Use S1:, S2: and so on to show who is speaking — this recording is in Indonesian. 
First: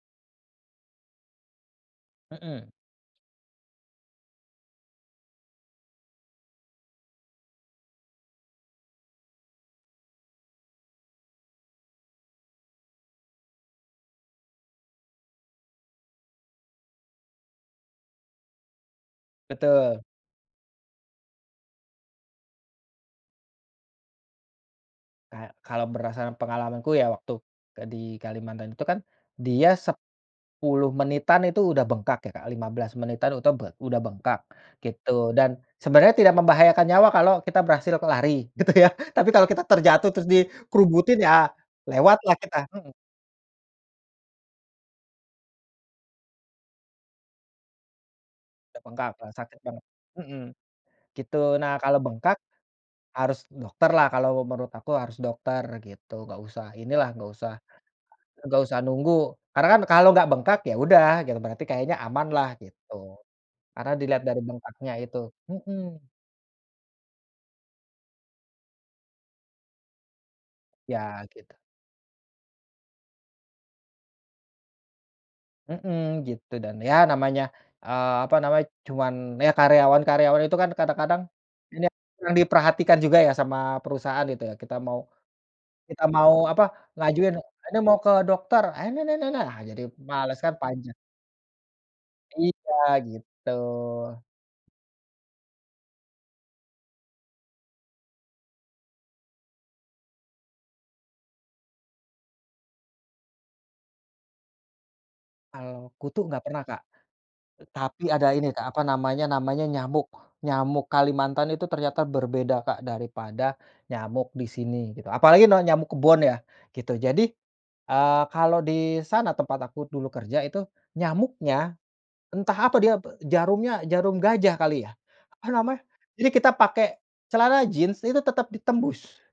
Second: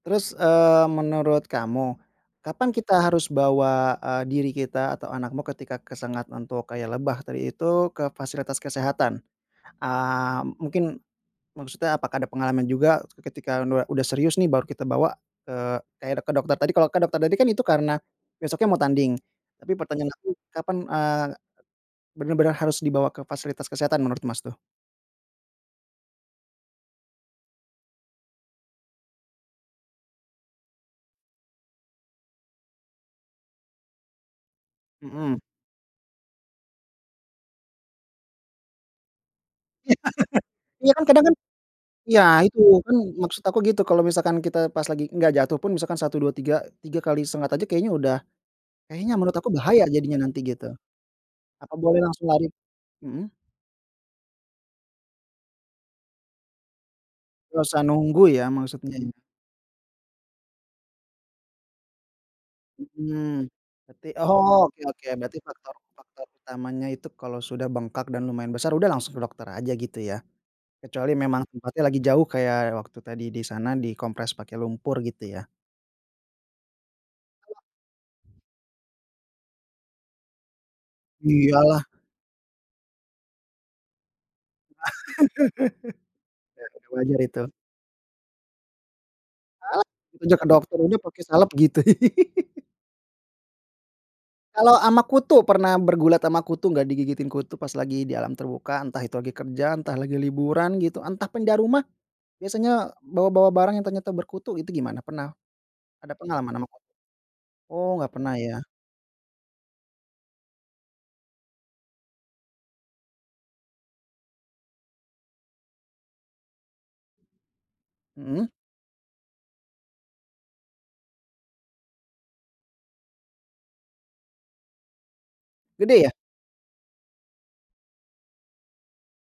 S1: Terus eee, menurut kamu.
S2: Heeh.
S1: Kapan kita harus bawa, eee, diri kita atau anakmu ketika kesengat untuk kayak lebah tadi itu ke fasilitas kesehatan? Eee, mungkin, maksudnya apakah ada pengalaman juga ketika nua udah serius nih baru kita bawa ke, eee, kayak ke dokter tadi. Kalau ke dokter tadi kan itu karena besoknya mau tanding, tapi
S2: Betul.
S1: pertanyaan aku, kapan, eee, benar-benar harus dibawa ke fasilitas kesehatan menurut, Mas, tuh?
S2: Nah, kalau berdasarkan pengalamanku ya, waktu di Kalimantan itu kan dia 10 menitan itu udah bengkak ya Kak, 15 menitan itu bed udah bengkak gitu
S1: Mhm.
S2: dan sebenarnya tidak membahayakan nyawa kalau kita berhasil k lari gitu ya. Tapi kalau kita terjatuh, terus
S1: Iya, kan
S2: dikerubutin,
S1: kadang,
S2: ya
S1: kan
S2: lewat
S1: iya
S2: lah kita.
S1: itu,
S2: Mhm.
S1: kan maksud aku gitu. Kalau misalkan kita pas lagi enggak jatuh pun misalkan 1, 2 tiga tiga kali sengat aja kayaknya udah,
S2: Te bengkak
S1: kayaknya
S2: yang
S1: menurut aku
S2: sakit
S1: bahaya
S2: banget
S1: jadinya nanti
S2: mhm.
S1: gitu.
S2: Gitu. Nah,
S1: Apa boleh
S2: kalau
S1: langsung
S2: bengkak,
S1: lari mhm.
S2: harus dokter lah, kalau menurut aku harus dokter gitu. Enggak usah inilah, enggak usah
S1: Enggak usah nunggu ya
S2: enggak usah
S1: maksudnya ya?
S2: nunggu. Karena kan kalau enggak bengkak, ya udah gitu. Berarti kayaknya aman lah gitu,
S1: Mhm.
S2: karena
S1: Berati
S2: dilihat dari
S1: oke
S2: bengkaknya
S1: oke.
S2: itu
S1: Berarti faktor
S2: mhm.
S1: faktor utamanya itu kalau sudah bengkak dan lumayan besar, udah langsung dokter aja gitu ya. Kecuali
S2: Iya,
S1: memang
S2: gitu.
S1: tempatnya lagi jauh, kayak waktu tadi di sana, dikompres pakai lumpur gitu ya.
S2: Mhm, gitu. Dan, ya namanya, eee, apa namanya, cuman ya karyawan-karyawan itu kan kadang-kadang,
S1: Iya lah.
S2: nia yang diperhatikan juga ya sama perusahaan, gitu ya. Kita
S1: Ya,
S2: mau kita mau apa,
S1: tapi wajar
S2: ngajuin,
S1: itu.
S2: "Ini mau ke dokter," ah, jadi
S1: Ah,
S2: akhirnya
S1: tinggal
S2: males
S1: ke
S2: kan.
S1: dokter,
S2: Panjang.
S1: udah pake salep gitu.
S2: Iya, gitu.
S1: Kalau ama kutu, pernah bergulat ama kutu enggak? Digigitin kutu pas lagi di alam terbuka, entah itu lagi kerjaan, entah lagi liburan gitu, entah pindah rumah. Biasanya bawa-bawa barang yang ternyata berkutu itu gimana? Pernah
S2: Kalau
S1: ada
S2: kutu enggak
S1: pengalaman
S2: pernah,
S1: ama ku
S2: Kak. E
S1: oh
S2: tapi
S1: enggak
S2: ada
S1: pernah
S2: ini,
S1: ya.
S2: Kak, apa namanya namanya nyamuk. Nyamuk Kalimantan itu ternyata berbeda, Kak, daripada nyamuk di sini, gitu. Apalagi na nyamuk kebon ya gitu. Jadi, eee,
S1: Mhm.
S2: kalau di sana tempat aku dulu kerja itu nyamuknya, entah apa dia b jarumnya, jarum gajah kali ya? Apa namanya?
S1: Gede ya?
S2: Jadi kita pakai celana jeans itu tetap ditembus.